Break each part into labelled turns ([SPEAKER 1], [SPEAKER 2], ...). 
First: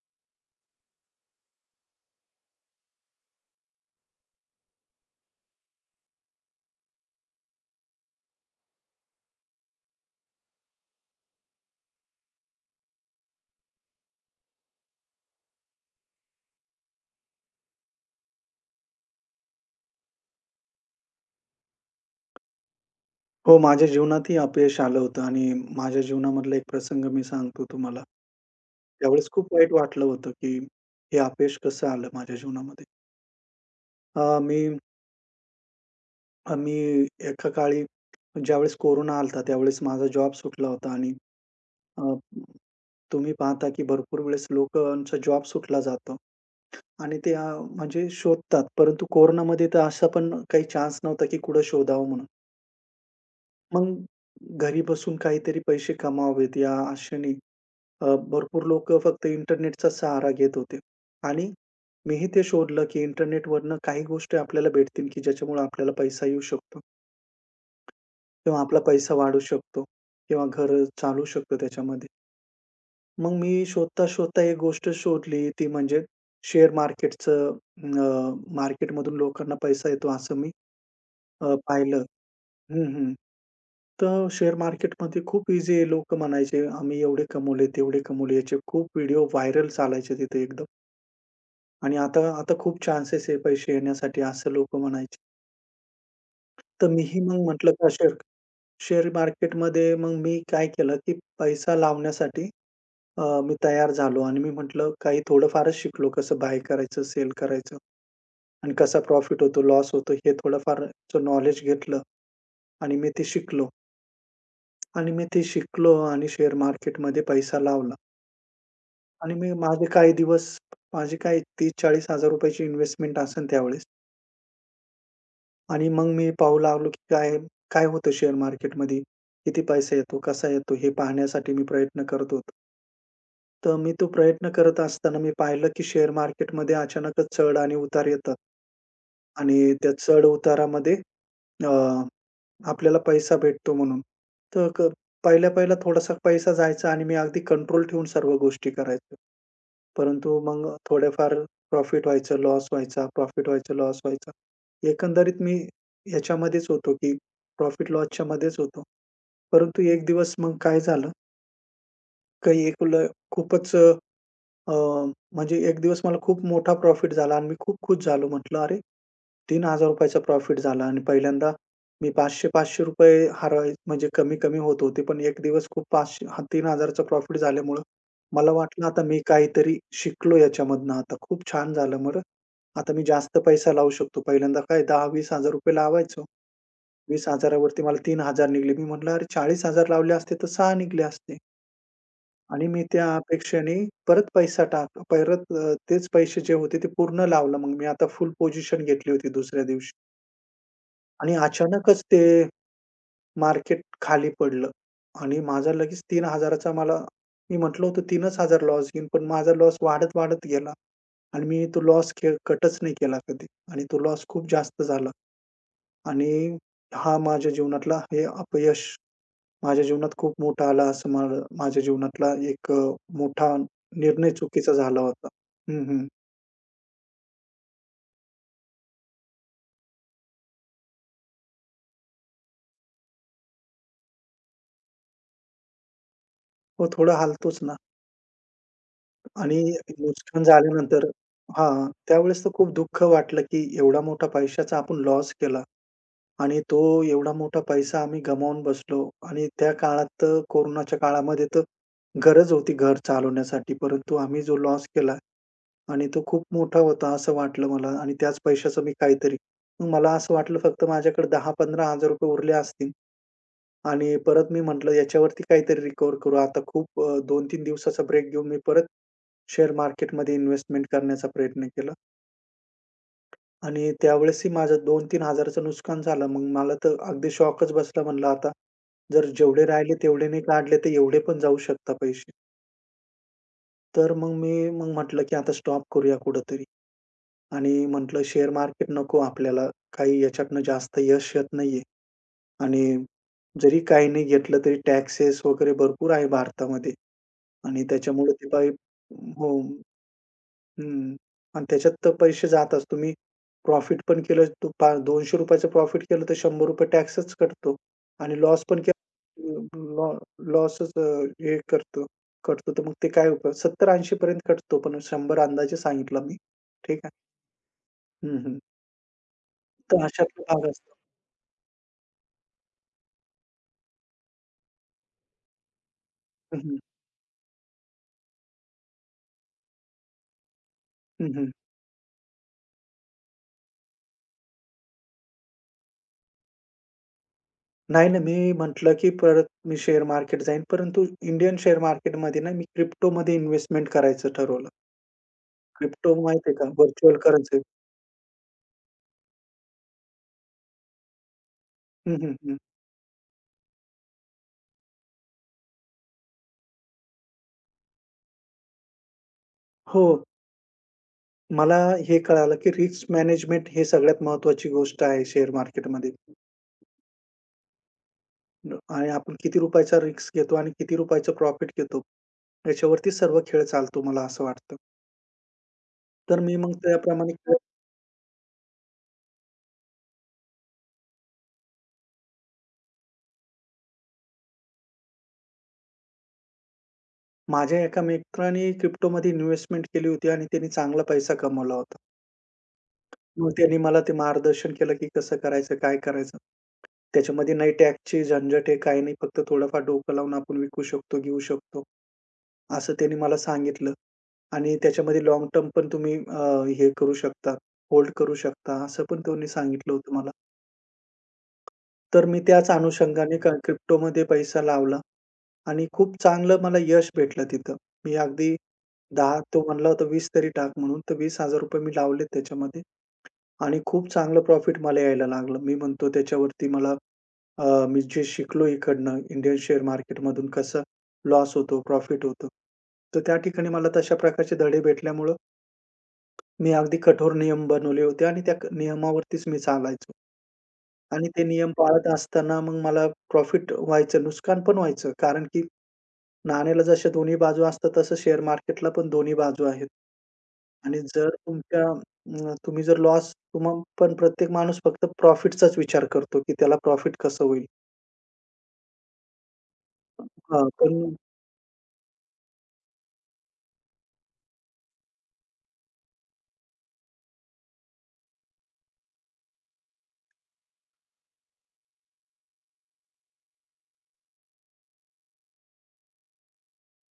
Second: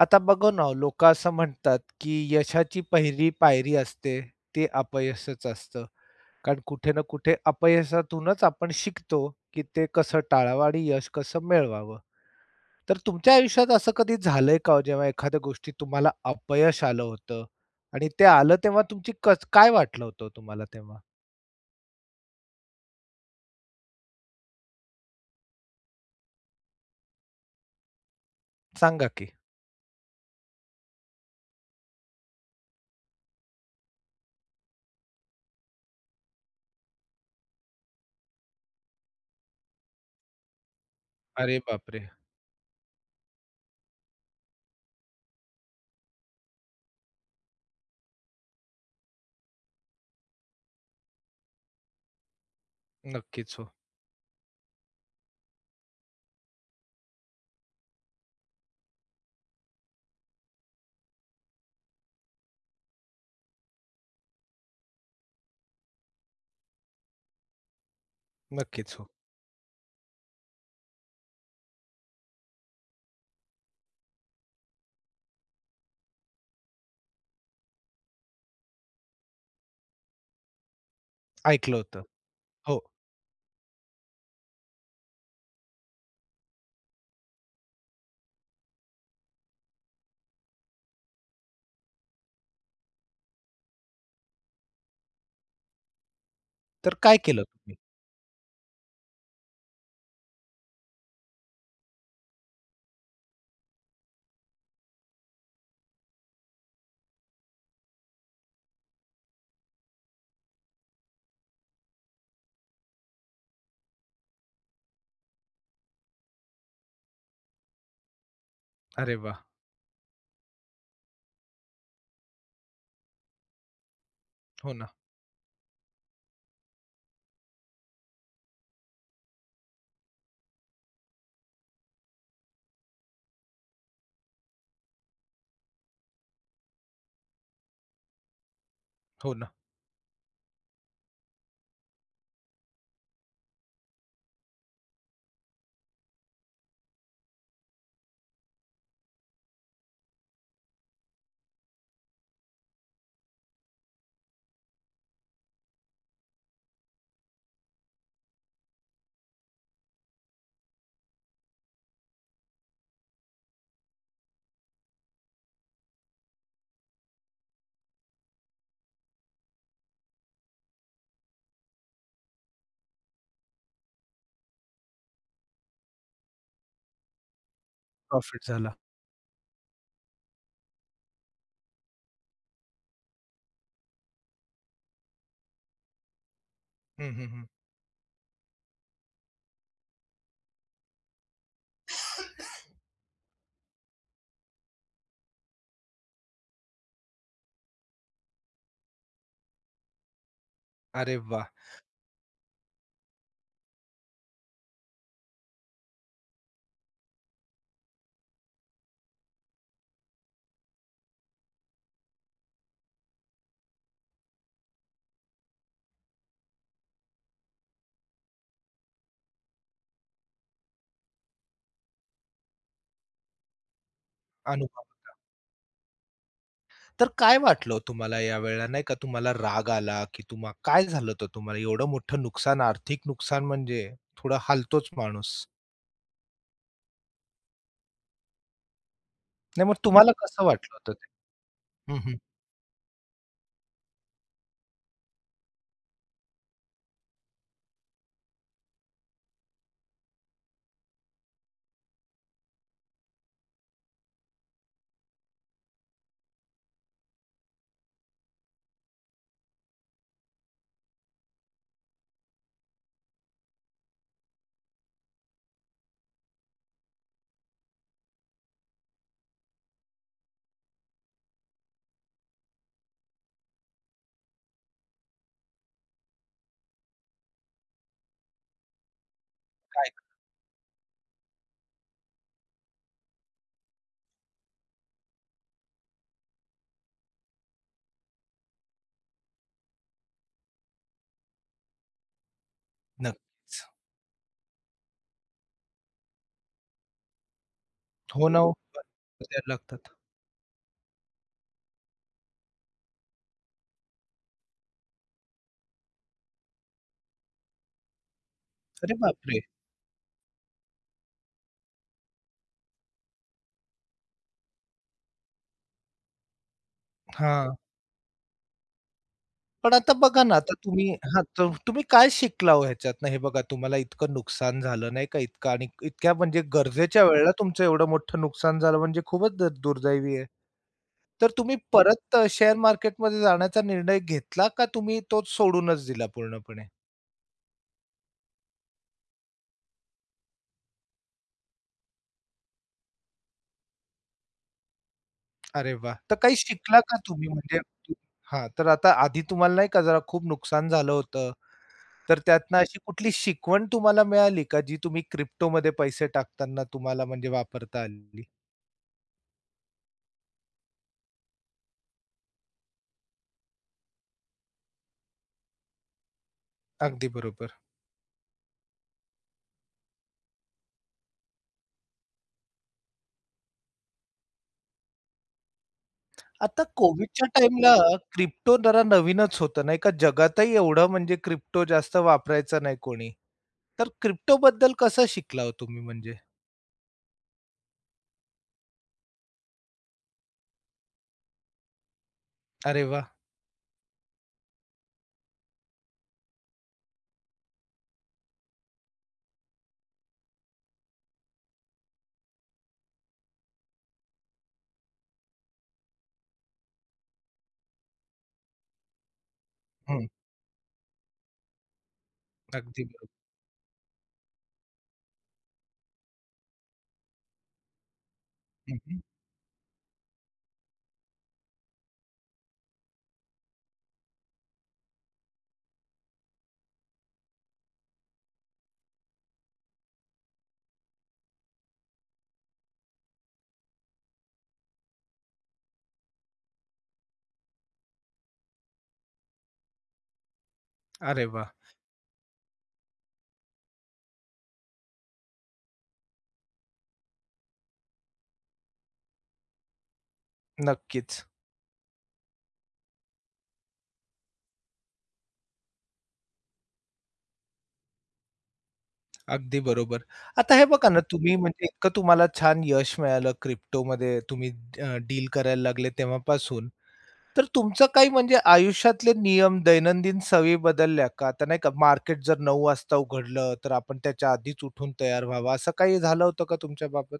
[SPEAKER 1] आता बघू ना, लोकं असं म्हणतात, की यशाची पहिली पायरी असते, ते अपयशच असतं. कारण कुठे ना कुठे अपयशातूनच आपण शिकतो, की ते कसं टाळावं आणि यश कसं मिळवावं. तर तुमच्या आयुष्यात असं कधी झालंय का हो, जेव्हा एखाद्या गोष्टीत तुम्हाला अपयश आलं होतं आणि ते आलं तेव्हा तुमची कस काय वाटलं होतं हो तुम्हाला तेव्हा?
[SPEAKER 2] हो, माझ्या जीवनातही अपयश आलं होतं आणि माझ्या जीवनामधला एक प्रसंग मी सांगतो तुम्हाला.
[SPEAKER 1] सांगा
[SPEAKER 2] त्यावेळेस
[SPEAKER 1] की?
[SPEAKER 2] खूप वाईट वाटलं होतं, की हे अपयश कसं आलं माझ्या जीवनामध्ये. अ, मी अ, मी एका काळी ज्यावेळेस कोरोना आला होता, त्यावेळेस माझा जॉब सुटला होता आणि
[SPEAKER 1] अरे
[SPEAKER 2] अ,
[SPEAKER 1] बापरे!
[SPEAKER 2] तुम्ही पाहता, की भरपूर वेळेस लोकांचा जॉब सुटला जातो आणि ते म्हणजे शोधतात. परंतु कोरोनामध्ये तर असा पण काही चान्स नव्हता, की कुठं शोधावं म्हणून.
[SPEAKER 1] नक्कीच हो,
[SPEAKER 2] मग घरी बसून काहीतरी पैसे कमवावेत या आशेने अ, भरपूर लोकं फक्त इंटरनेटचा सहारा घेत होते आणि मीही ते शोधलं, की इंटरनेटवरनं काही गोष्टी आपल्याला भेटतील, की ज्याच्यामुळे आपल्याला पैसा येऊ शकतो किंवा आपला
[SPEAKER 1] नक्कीच हो.
[SPEAKER 2] पैसा वाढू शकतो किंवा घर चालू शकतो त्याच्यामध्ये. मग मी शोधता-शोधता एक गोष्ट शोधली, ती म्हणजे शेअर मार्केटचं मार्केटमधून लोकांना पैसा येतो असं मी
[SPEAKER 1] ऐकलं
[SPEAKER 2] पाहिलं.
[SPEAKER 1] होतं. हो.
[SPEAKER 2] हं, हं. तर शेअर मार्केटमध्ये खूप ईझी आहे. लोकं म्हणायचे, "आम्ही एवढे कमवले, तेवढे कमवले." याचे खूप व्हिडिओ व्हायरल चालायचे तिथे एकदम. आणि आता आता खूप चान्सेस आहे पैसे येण्यासाठी असं लोकं म्हणायचे. तर
[SPEAKER 1] तर काय
[SPEAKER 2] मीही
[SPEAKER 1] केलं
[SPEAKER 2] मग म्हटलं
[SPEAKER 1] तुम्ही?
[SPEAKER 2] का शेअर शेअर मार्केटमध्ये मग मी काय केलं, की पैसा लावण्यासाठी मी तयार झालो आणि मी म्हटलं काही थोडंफारच शिकलो कसं बाय करायचं, सेल करायचं आणि कसा प्रॉफिट होतो, लॉस होतो हे थोडंफारचं नॉलेज घेतलं आणि मी ते शिकलो आणि मी ते शिकलो आणि शेअर मार्केटमध्ये पैसा लावला
[SPEAKER 1] अरे
[SPEAKER 2] आणि
[SPEAKER 1] वाह!
[SPEAKER 2] मी माझे काही दिवस माझे काही ₹30,000-40,000 ची इन्व्हेस्टमेंट असेल त्यावेळेस.
[SPEAKER 1] हो ना,
[SPEAKER 2] आणि मग मी पाहू लागलो, की काय काय होतं शेअर मार्केटमध्ये? किती पैसा येतो? कसा येतो? हे पाहण्यासाठी मी प्रयत्न करत होतो. तर मी तो प्रयत्न करत असताना मी पाहिलं, की शेअर मार्केटमध्ये अचानकच चढ आणि उतार येतात.
[SPEAKER 1] हो ना.
[SPEAKER 2] आणि त्या चढ-उतारामध्ये अ, आपल्याला पैसा भेटतो म्हणून. तर पहिल्या-पहिल्या थोडासा पैसा जायचा आणि मी अगदी कंट्रोल ठेवून सर्व गोष्टी करायचो. परंतु मग थोडेफार प्रॉफिट व्हायचं, लॉस व्हायचा, प्रॉफिट व्हायचं, लॉस व्हायचा. एकंदरीत मी ह्याच्यामध्येच होतो, की प्रॉफिट लॉसच्या मध्येच होतो. परंतु एक दिवस मग काय झालं, काही एक ल खूपच अ, म्हणजे एक दिवस मला खूप मोठा प्रॉफिट झाला आणि मी खूप खुश झालो. म्हटलं, "अरे, ₹3000 प्रॉफिट झाला." आणि पहिल्यांदा मी ₹500-500 हरवाय म्हणजे कमी-कमी होत होते. पण एक दिवस खूप 500 हा 3000चा प्रॉफिट झाल्यामुळं
[SPEAKER 1] प्रॉफिट
[SPEAKER 2] मला
[SPEAKER 1] झाला.
[SPEAKER 2] वाटलं, "आता मी काहीतरी शिकलो याच्यामधनं आता. खूप छान झालं बरं. आता मी जास्त पैसा लावू शकतो." पहिल्यांदा काय ₹10,000-20,000 लावायचो.
[SPEAKER 1] हं.
[SPEAKER 2] 20,000 वरती मला 3,000 निघले. मी म्हटलं, "अरे, 40,000 लावले असते तर 6 निघले असते." आणि मी त्या अपेक्षेने परत पैसा टाक परत अ, तेच पैसे जे होते ते पूर्ण लावलं मग मी आता फुल पोझिशन घेतली होती दुसऱ्या दिवशी
[SPEAKER 1] अरे
[SPEAKER 2] आणि
[SPEAKER 1] वाह!
[SPEAKER 2] अचानकच ते मार्केट खाली पडलं आणि माझा लगेच 3,000चा मला मी म्हटलं होतं 3,000 लॉस घेईन, पण माझा लॉस वाढत, वाढत गेला आणि मी तो लॉस कटच नाही केला कधी आणि तो लॉस खूप जास्त झाला आणि हा माझ्या जीवनातला हे अपयश माझ्या जीवनात खूप मोठा आला असं मला माझ्या जीवनातला एक मोठा निर्णय चुकीचा
[SPEAKER 1] अनुभव.
[SPEAKER 2] झाला होता. हं, हं.
[SPEAKER 1] तर काय वाटलं हो तुम्हाला यावेळेला नाही का तुम्हाला राग आला, की तुम्हा काय झालं होतं तुम्हाला? एवढं मोठं नुकसान, आर्थिक नुकसान म्हणजे थोडा हालतोच माणूस.
[SPEAKER 2] हो, थोडं हलतोच ना आणि
[SPEAKER 1] नाही मग तुम्हाला
[SPEAKER 2] नुकसान
[SPEAKER 1] कसं वाटलं होतं
[SPEAKER 2] झाल्यानंतर
[SPEAKER 1] ते?
[SPEAKER 2] हां,
[SPEAKER 1] हं.
[SPEAKER 2] त्यावेळेस तर खूप दुःख वाटलं, की एवढा मोठा पैशाचा आपण लॉस केला आणि तो एवढा मोठा पैसा आम्ही गमावून बसलो आणि त्या काळात तर कोरोनाच्या काळामध्ये तर गरज होती घर चालवण्यासाठी, परंतु आम्ही जो लॉस केला आणि तो खूप मोठा होता असं वाटलं मला आणि त्याच पैशाचं मी काहीतरी मग मला असं वाटलं फक्त माझ्याकडे ₹10,000-15,000 उरले असतील आणि परत मी म्हटलं याच्यावरती काहीतरी रिकव्हर करू. आता खूप 2-3 दिवसाचा ब्रेक घेऊन मी परत शेअर मार्केटमध्ये इन्व्हेस्टमेंट करण्याचा प्रयत्न केला आणि त्यावेळेसही माझं 2,000-3,000चं नुकसान झालं. मग मला तर अगदी शॉकच बसला. म्हणलं आता जर जेवढे
[SPEAKER 1] काय
[SPEAKER 2] राहिले तेवढे नाही काढले, तर एवढे पण जाऊ शकता पैसे. तर मग मी मग म्हटलं की आता स्टॉप करूया कुठेतरी. आणि म्हटलं शेअर मार्केट नको आपल्याला. काही याच्यातनं जास्त यश येत नाहीये आणि
[SPEAKER 1] नक्कीच.
[SPEAKER 2] जरी काही नाही घेतलं तरी टॅक्सेस वगैरे भरपूर आहे भारतामध्ये आणि
[SPEAKER 1] हो
[SPEAKER 2] त्याच्यामुळे
[SPEAKER 1] ना
[SPEAKER 2] ते
[SPEAKER 1] हो.
[SPEAKER 2] बरोबर. काही
[SPEAKER 1] द्यायला
[SPEAKER 2] हो.
[SPEAKER 1] लागतात.
[SPEAKER 2] हं. आणि त्याच्यात तर पैसे जातात. तुम्ही प्रॉफिट पण केलं तर ₹200 प्रॉफिट केलं तर ₹100 टॅक्सच कटतो आणि लॉस पण
[SPEAKER 1] अरे बापरे!
[SPEAKER 2] केला लॉ लॉसच हे करतो कटतो तर मग ते काय उपयोग? 70-80 पर्यंत कटतो पण 100 अंदाजे सांगितला मी. ठीक आहे.
[SPEAKER 1] हां.
[SPEAKER 2] हं, हं.
[SPEAKER 1] पण आता
[SPEAKER 2] तर
[SPEAKER 1] बघा ना,
[SPEAKER 2] अशातला
[SPEAKER 1] आता
[SPEAKER 2] भाग
[SPEAKER 1] तुम्ही
[SPEAKER 2] असतो.
[SPEAKER 1] हां, तर तुम्ही काय शिकला हो ह्याच्यातनं? हे बघा तुम्हाला इतकं नुकसान झालं नाही का इतकं आणि इतक्या म्हणजे
[SPEAKER 2] हं, हं.
[SPEAKER 1] गरजेच्या वेळेला तुमचं एवढं मोठं नुकसान झालं म्हणजे खूपच दुर्दैवी आहे. तर
[SPEAKER 2] हं, हं.
[SPEAKER 1] तुम्ही परत शेअर मार्केटमध्ये जाण्याचा निर्णय घेतला का तुम्ही तोच सोडूनच दिला पूर्णपणे?
[SPEAKER 2] नाही ना, मी म्हटलं, की परत मी शेअर मार्केट जाईन, परंतु इंडियन शेअर मार्केटमध्ये ना, मी क्रिप्टोमध्ये इन्व्हेस्टमेंट करायचं ठरवलं.
[SPEAKER 1] अरे वाह!
[SPEAKER 2] क्रिप्टो
[SPEAKER 1] तर काही
[SPEAKER 2] माहिती आहे का?
[SPEAKER 1] शिकला का
[SPEAKER 2] व्हर्चुअल
[SPEAKER 1] तुम्ही म्हणजे
[SPEAKER 2] करन्सी.
[SPEAKER 1] हां, तर आता आधी तुम्हाला नाही का जरा खूप नुकसान झालं होतं,
[SPEAKER 2] हं,
[SPEAKER 1] तर
[SPEAKER 2] हं, हं.
[SPEAKER 1] त्यातनं अशी कुठली शिकवण तुम्हाला मिळाली का जी तुम्ही क्रिप्टोमध्ये पैसे टाकताना तुम्हाला म्हणजे वापरता आली?
[SPEAKER 2] हो. मला हे कळालं, की रिस्क मॅनेजमेंट हे सगळ्यात महत्त्वाची गोष्ट आहे शेअर मार्केटमध्ये
[SPEAKER 1] अगदी बरोबर.
[SPEAKER 2] आणि आपण किती रुपयाचा रिस्क घेतो आणि किती रुपयाचं प्रॉफिट घेतो, याच्यावरती सर्व खेळ चालतो, मला असं वाटतं. तर मी
[SPEAKER 1] आता
[SPEAKER 2] मग
[SPEAKER 1] कोव्हिडच्या
[SPEAKER 2] त्याप्रमाणे
[SPEAKER 1] टाईमला क्रिप्टो जरा नवीनच होतं नाही का? जगातही एवढं म्हणजे क्रिप्टो जास्त वापरायचं नाही कोणी. तर क्रिप्टोबद्दल कसं शिकला हो तुम्ही म्हणजे?
[SPEAKER 2] माझ्या एका मित्राने क्रिप्टोमध्ये इन्व्हेस्टमेंट केली होती आणि त्याने चांगला पैसा कमवला होता.
[SPEAKER 1] अरे वाह!
[SPEAKER 2] मग त्यांनी मला ते मार्गदर्शन केलं, की कसं करायचं, काय करायचं. त्याच्यामध्ये नाही टॅक्सची झंझट आहे, काही नाही. फक्त थोडंफार डोकं लावून आपण विकू शकतो, घेऊ शकतो. असं त्यांनी मला सांगितलं आणि त्याच्यामध्ये लाँग टर्म पण तुम्ही हे करू शकता, होल्ड करू शकता, असं पण त्यांनी सांगितलं
[SPEAKER 1] हं,
[SPEAKER 2] होतं मला. तर मी त्याच
[SPEAKER 1] अगदी बरोबर.
[SPEAKER 2] अनुषंगाने क्रिप्टोमध्ये पैसा लावला आणि खूप चांगलं मला यश भेटलं तिथं. मी अगदी
[SPEAKER 1] हं, हं.
[SPEAKER 2] 10 तो म्हणला होता 20 तरी टाक म्हणून, तर ₹20,000 मी लावलेत त्याच्यामध्ये. आणि खूप चांगलं प्रॉफिट मला यायला लागलं. मी म्हणतो त्याच्यावरती मला मी जे शिकलो इकडनं इंडियन शेअर मार्केटमधून कसं लॉस होतो, प्रॉफिट होतो. तर त्या ठिकाणी मला तशा प्रकारचे धडे भेटल्यामुळं मी अगदी कठोर नियम बनवले होते आणि त्या नियमावरतीच मी चालायचो
[SPEAKER 1] अरे
[SPEAKER 2] आणि ते
[SPEAKER 1] वाह!
[SPEAKER 2] नियम पाळत असताना मग मला प्रॉफिट व्हायचं, नुकसान पण व्हायचं. कारण की नाण्याला जशा दोन्ही बाजू असतात, तसं शेअर मार्केटला पण दोन्ही बाजू आहेत. आणि
[SPEAKER 1] नक्कीच.
[SPEAKER 2] जर तुमच्या अ, तुम्ही जर लॉस तुम्हा पण प्रत्येक माणूस फक्त प्रॉफिटचाच विचार करतो, की त्याला प्रॉफिट कसं होईल?
[SPEAKER 1] अगदी बरोबर. आता हे
[SPEAKER 2] हां,
[SPEAKER 1] बघा
[SPEAKER 2] पण
[SPEAKER 1] ना, तुम्ही म्हणजे इतकं तुम्हाला छान यश मिळालं क्रिप्टोमध्ये तुम्ही डील करायला लागले तेव्हापासून. तर तुमचं काही म्हणजे आयुष्यातले नियम, दैनंदिन सवयी बदलल्या का? आता नाही का मार्केट जर 9:00 वाजता उघडलं, तर आपण त्याच्या आधीच उठून तयार व्हावं, असं काही झालं होतं का तुमच्या बाबत?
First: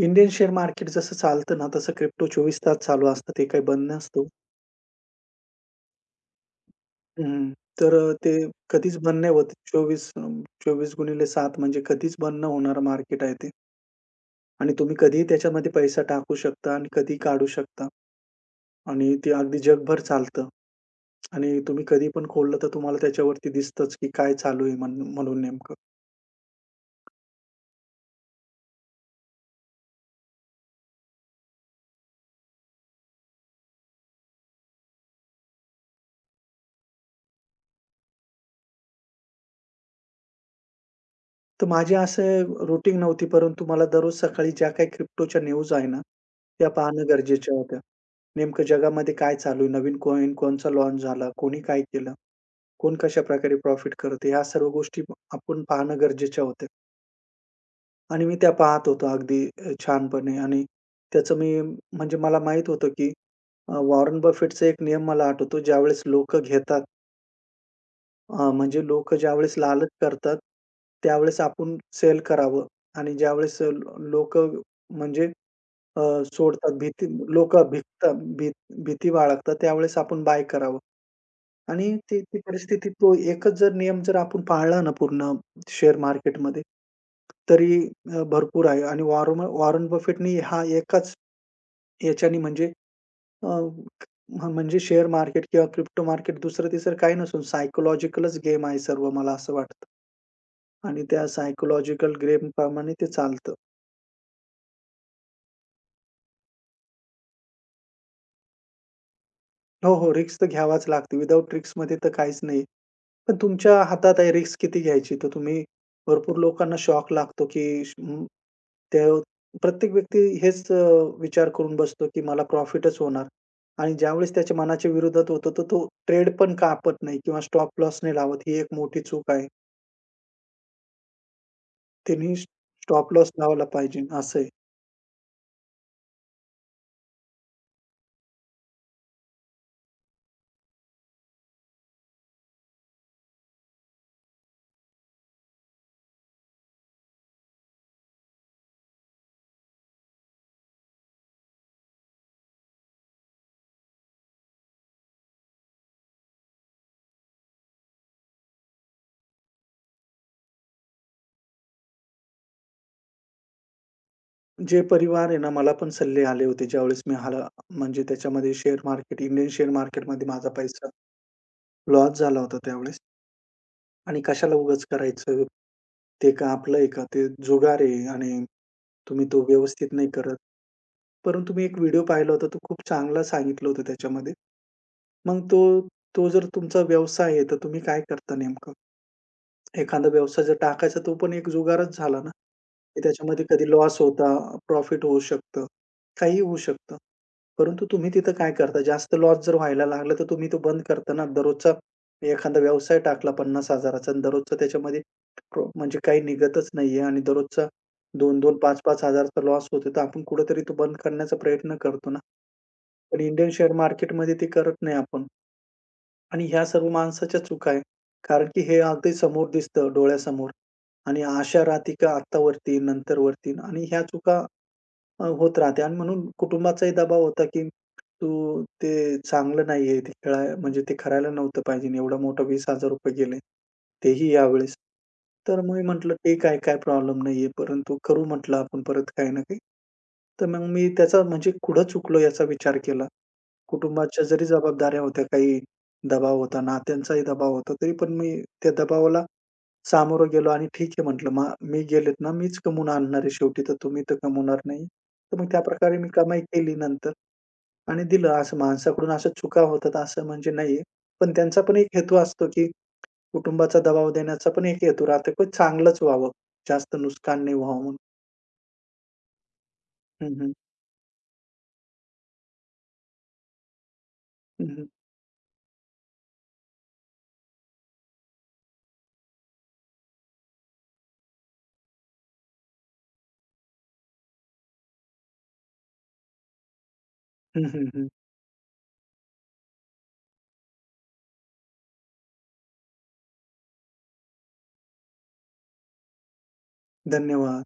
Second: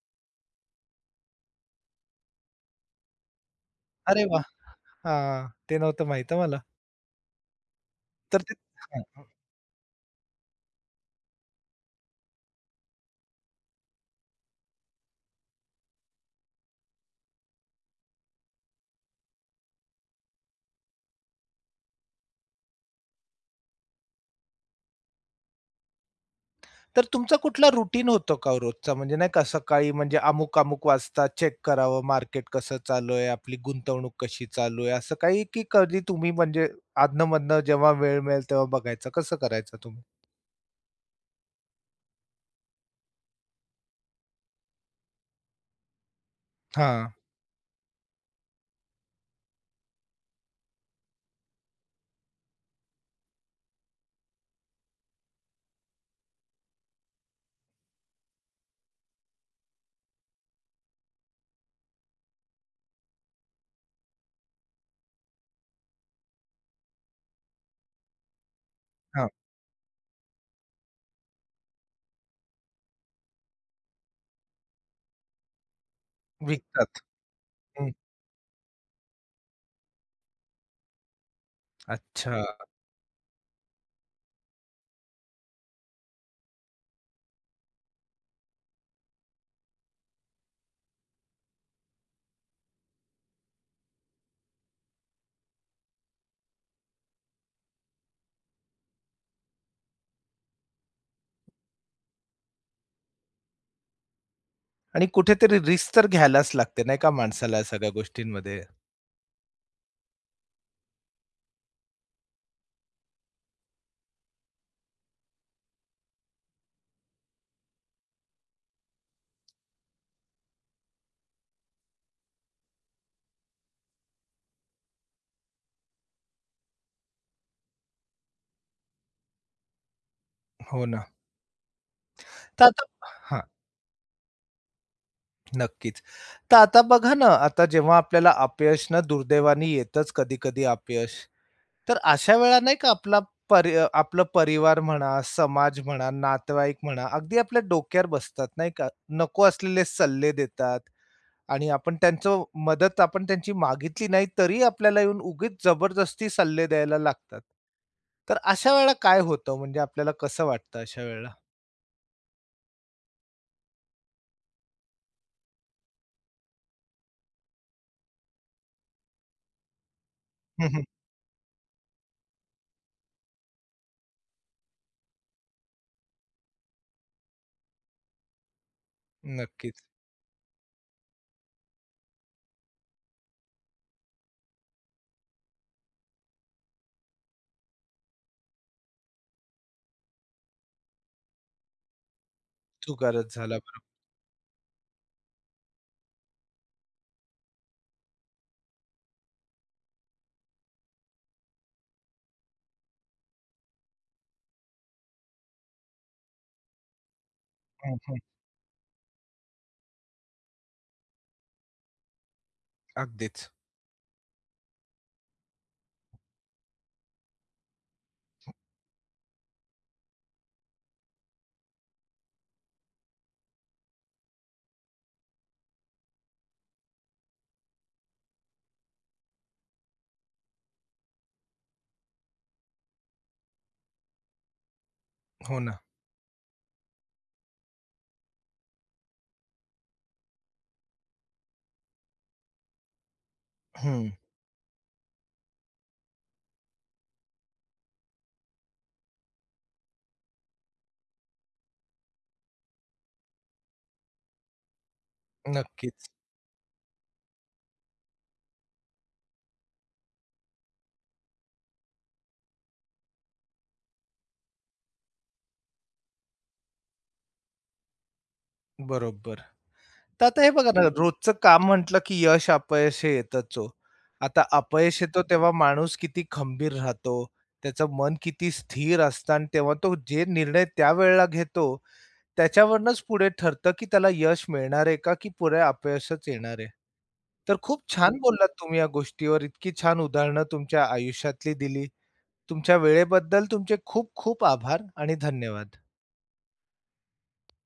[SPEAKER 2] इंडियन शेअर मार्केट जसं चालतं ना, तसं क्रिप्टो 24 तास चालू असतं. ते काही बंद
[SPEAKER 1] अरे
[SPEAKER 2] नसतो.
[SPEAKER 1] वाह! हां, ते नव्हतं माहित हां मला.
[SPEAKER 2] हं, तर ते
[SPEAKER 1] तर ते
[SPEAKER 2] कधीच
[SPEAKER 1] हां.
[SPEAKER 2] बंद नाही होत. 24 24/7 म्हणजे कधीच बंद न होणारं मार्केट आहे ते. आणि तुम्ही कधीही त्याच्यामध्ये पैसा टाकू शकता आणि कधीही काढू शकता. आणि ते अगदी जगभर चालतं. आणि तुम्ही कधी पण खोललं तर तुम्हाला त्याच्यावरती दिसतंच, की काय चालू आहे म्हणून म्हणून नेमकं.
[SPEAKER 1] तर तुमचा कुठला रुटीन होतो का हो रोजचा? म्हणजे नाही का सकाळी म्हणजे अमुक-अमुक वाजता चेक करावं मार्केट कसं चालू आहे, आपली गुंतवणूक कशी चालू आहे, असं काही की कधी तुम्ही म्हणजे अधनं-मधनं जेव्हा वेळ मिळेल तेव्हा बघायचं, कसं करायचं तुम्ही?
[SPEAKER 2] तर माझी असं रुटीन नव्हती, परंतु मला दररोज सकाळी ज्या काही क्रिप्टोच्या न्यूज आहे ना, त्या पाहणं
[SPEAKER 1] हां,
[SPEAKER 2] गरजेच्या होत्या. नेमकं जगामध्ये काय चालू आहे? नवीन कॉइन कोणचा लॉन्च झाला? कोणी काय केलं? कोण कशाप्रकारे प्रॉफिट करत आहे? ह्या सर्व गोष्टी आपण पाहणं गरजेच्या होत्या आणि मी त्या पाहत होतो अगदी छानपणे आणि त्याचं मी म्हणजे मला माहीत होतं, की वॉरन बफेटचा एक नियम मला आठवतो, ज्यावेळेस लोकं घेतात अ, म्हणजे लोकं
[SPEAKER 1] हां.
[SPEAKER 2] ज्यावेळेस लालच करतात, त्यावेळेस आपण सेल करावं आणि ज्यावेळेस लोकं म्हणजे अ, सोडतात
[SPEAKER 1] विकतात.
[SPEAKER 2] भीती लोकं
[SPEAKER 1] हं.
[SPEAKER 2] भिकतात भी भीती बाळगतात, त्यावेळेस आपण बाय करावं आणि ती ती
[SPEAKER 1] अच्छा
[SPEAKER 2] परिस्थिती तो एकच जर नियम जर आपण पाळला ना पूर्ण शेअर मार्केटमध्ये, तरी भरपूर आहे आणि वॉरन बफेटनी हा एकाच याच्याने म्हणजे अ, म्हणजे शेअर मार्केट किंवा क्रिप्टो मार्केट दुसरं-तिसरं काही नसून सायकॉलॉजिकलच गेम आहे सर्व मला असं वाटतं. आणि त्या सायकॉलॉजिकल गेमप्रमाणे ते चालतं.
[SPEAKER 1] आणि कुठेतरी रिस्क तर घ्यायलाच लागते नाही का माणसाला या सगळ्या गोष्टींमध्ये.
[SPEAKER 2] हो, हो. रिस्क तर घ्यावाच लागते. विदाऊट रिस्कमध्ये तर काहीच नाही. पण तुमच्या हातात आहे रिस्क किती घ्यायची. तर तुम्ही भरपूर लोकांना शॉक लागतो, की त्या प्रत्येक व्यक्ती हेच विचार करून बसतो, की मला प्रॉफिटच होणार. आणि ज्यावेळेस त्याच्या मनाच्या विरोधात होतं, तर तो ट्रेड पण कापत नाही किंवा स्टॉप लॉस नाही लावत. ही एक मोठी चूक आहे.
[SPEAKER 1] हो ना.
[SPEAKER 2] त्यांनी
[SPEAKER 1] तर आता
[SPEAKER 2] स्टॉप लॉस
[SPEAKER 1] हां,
[SPEAKER 2] लावायला पाहिजे, असं आहे.
[SPEAKER 1] नक्कीच. तर आता बघा ना, आता जेव्हा आपल्याला अपयश ना दुर्दैवाने येतंच कधी-कधी अपयश. तर अशा वेळा नाही का आपला आपलं परिवार म्हणा, समाज म्हणा, नातेवाईक म्हणा, अगदी आपल्या डोक्यावर बसतात नाही का. नको असलेले सल्ले देतात आणि आपण त्यांचं मदत आपण त्यांची मागितली नाही तरी आपल्याला येऊन उगीच जबरदस्ती सल्ले द्यायला लागतात. तर अशा वेळेला काय होतं म्हणजे आपल्याला कसं वाटतं अशा वेळेला?
[SPEAKER 2] जे परिवार आहे ना, मला पण सल्ले आले होते ज्यावेळेस मी म्हणजे त्याच्यामध्ये शेअर मार्केट, इंडियन शेअर मार्केटमध्ये माझा
[SPEAKER 1] हं.
[SPEAKER 2] पैसा लॉस झाला होता त्यावेळेस आणि कशाला उगाच करायचं? ते का आपलं आहे का? ते जुगार आहे आणि तुम्ही तो
[SPEAKER 1] नक्कीच.
[SPEAKER 2] व्यवस्थित नाही करत. परंतु मी एक व्हिडिओ पाहिला होता, तो खूप चांगला सांगितलं होतं त्याच्यामध्ये. मग तो तो जर तुमचा व्यवसाय आहे, तर तुम्ही काय करता नेमकं? एखादा व्यवसाय जर टाकायचा तो पण एक जुगारच झाला ना, की
[SPEAKER 1] चुकारच
[SPEAKER 2] त्याच्यामध्ये
[SPEAKER 1] झाला
[SPEAKER 2] कधी
[SPEAKER 1] बरोबर.
[SPEAKER 2] लॉस होता, प्रॉफिट होऊ शकतं, काहीही होऊ शकतं. परंतु तुम्ही तिथं काय करता? जास्त लॉस जर व्हायला लागला, तर तुम्ही तो बंद करता ना. दररोजचा एखादा व्यवसाय टाकला 50,000चा आणि दररोजचा त्याच्यामध्ये प्रो म्हणजे काही निघतच नाहीये आणि दररोजचा
[SPEAKER 1] हं.
[SPEAKER 2] 2-2, 5-5 हजारचा लॉस होतो, तर आपण कुठेतरी तो बंद करण्याचा प्रयत्न करतो ना. पण
[SPEAKER 1] अगदीच.
[SPEAKER 2] इंडियन शेअर मार्केटमध्ये ते करत नाही आपण. आणि ह्या सर्व माणसाच्या चुका आहे. कारण की हे अगदी समोर दिसतं डोळ्यासमोर आणि आशा राहते का आत्ता वरती, नंतर वरती आणि ह्या चुका होत राहत्या आणि म्हणून कुटुंबाचाही दबाव होता, की तू ते चांगलं नाहीये, ते खेळाय म्हणजे ते करायला नव्हतं पाहिजे. एवढा मोठा ₹20,000 गेले. तेही यावेळेस.
[SPEAKER 1] हो
[SPEAKER 2] तर
[SPEAKER 1] ना.
[SPEAKER 2] मी म्हटलं, "ठीक आहे, काय प्रॉब्लेम नाहीये, परंतु करू" म्हटलं, "आपण परत काही ना काही." तर मग मी त्याचा म्हणजे कुठं चुकलो याचा विचार केला.
[SPEAKER 1] हं.
[SPEAKER 2] कुटुंबाच्या जरी जबाबदाऱ्या होत्या, काही दबाव होता, नात्यांचाही दबाव होता, तरी पण मी त्या दबावाला सामोरं गेलो आणि ठीक आहे म्हटलं, "मग मी गेलेत ना, मीच कमवून आणणार आहे शेवटी, तर तुम्ही तर कमवणार नाही." तर मग त्याप्रकारे
[SPEAKER 1] नक्कीच.
[SPEAKER 2] मी कमाई केली नंतर आणि दिलं. असं माणसाकडून अशा चुका होतात असं म्हणजे नाहीये. पण त्यांचा पण एक हेतू असतो, की कुटुंबाचा दबाव देण्याचा पण एक हेतू राहतो, की चांगलंच व्हावं, जास्त नुकसान नाही व्हावं म्हणून.
[SPEAKER 1] बरोबर. तर
[SPEAKER 2] हं,
[SPEAKER 1] आता हे
[SPEAKER 2] हं.
[SPEAKER 1] बघा ना, रोजचं काम म्हटलं की यश अपयश हे येतच हो. आता
[SPEAKER 2] हं, हं.
[SPEAKER 1] अपयश येतो तेव्हा माणूस किती खंबीर राहतो, त्याचं मन किती स्थिर असतं आणि तेव्हा तो जे निर्णय त्यावेळेला घेतो, त्याच्यावरनंच पुढे ठरतं की त्याला यश मिळणार आहे का, की पुढे अपयशच येणार आहे. तर
[SPEAKER 2] हं,
[SPEAKER 1] खूप
[SPEAKER 2] हं,
[SPEAKER 1] छान बोललात तुम्ही या गोष्टीवर. इतकी छान उदाहरणं तुमच्या आयुष्यातली दिली. तुमच्या वेळेबद्दल तुमचे खूप खूप आभार आणि धन्यवाद.
[SPEAKER 2] धन्यवाद.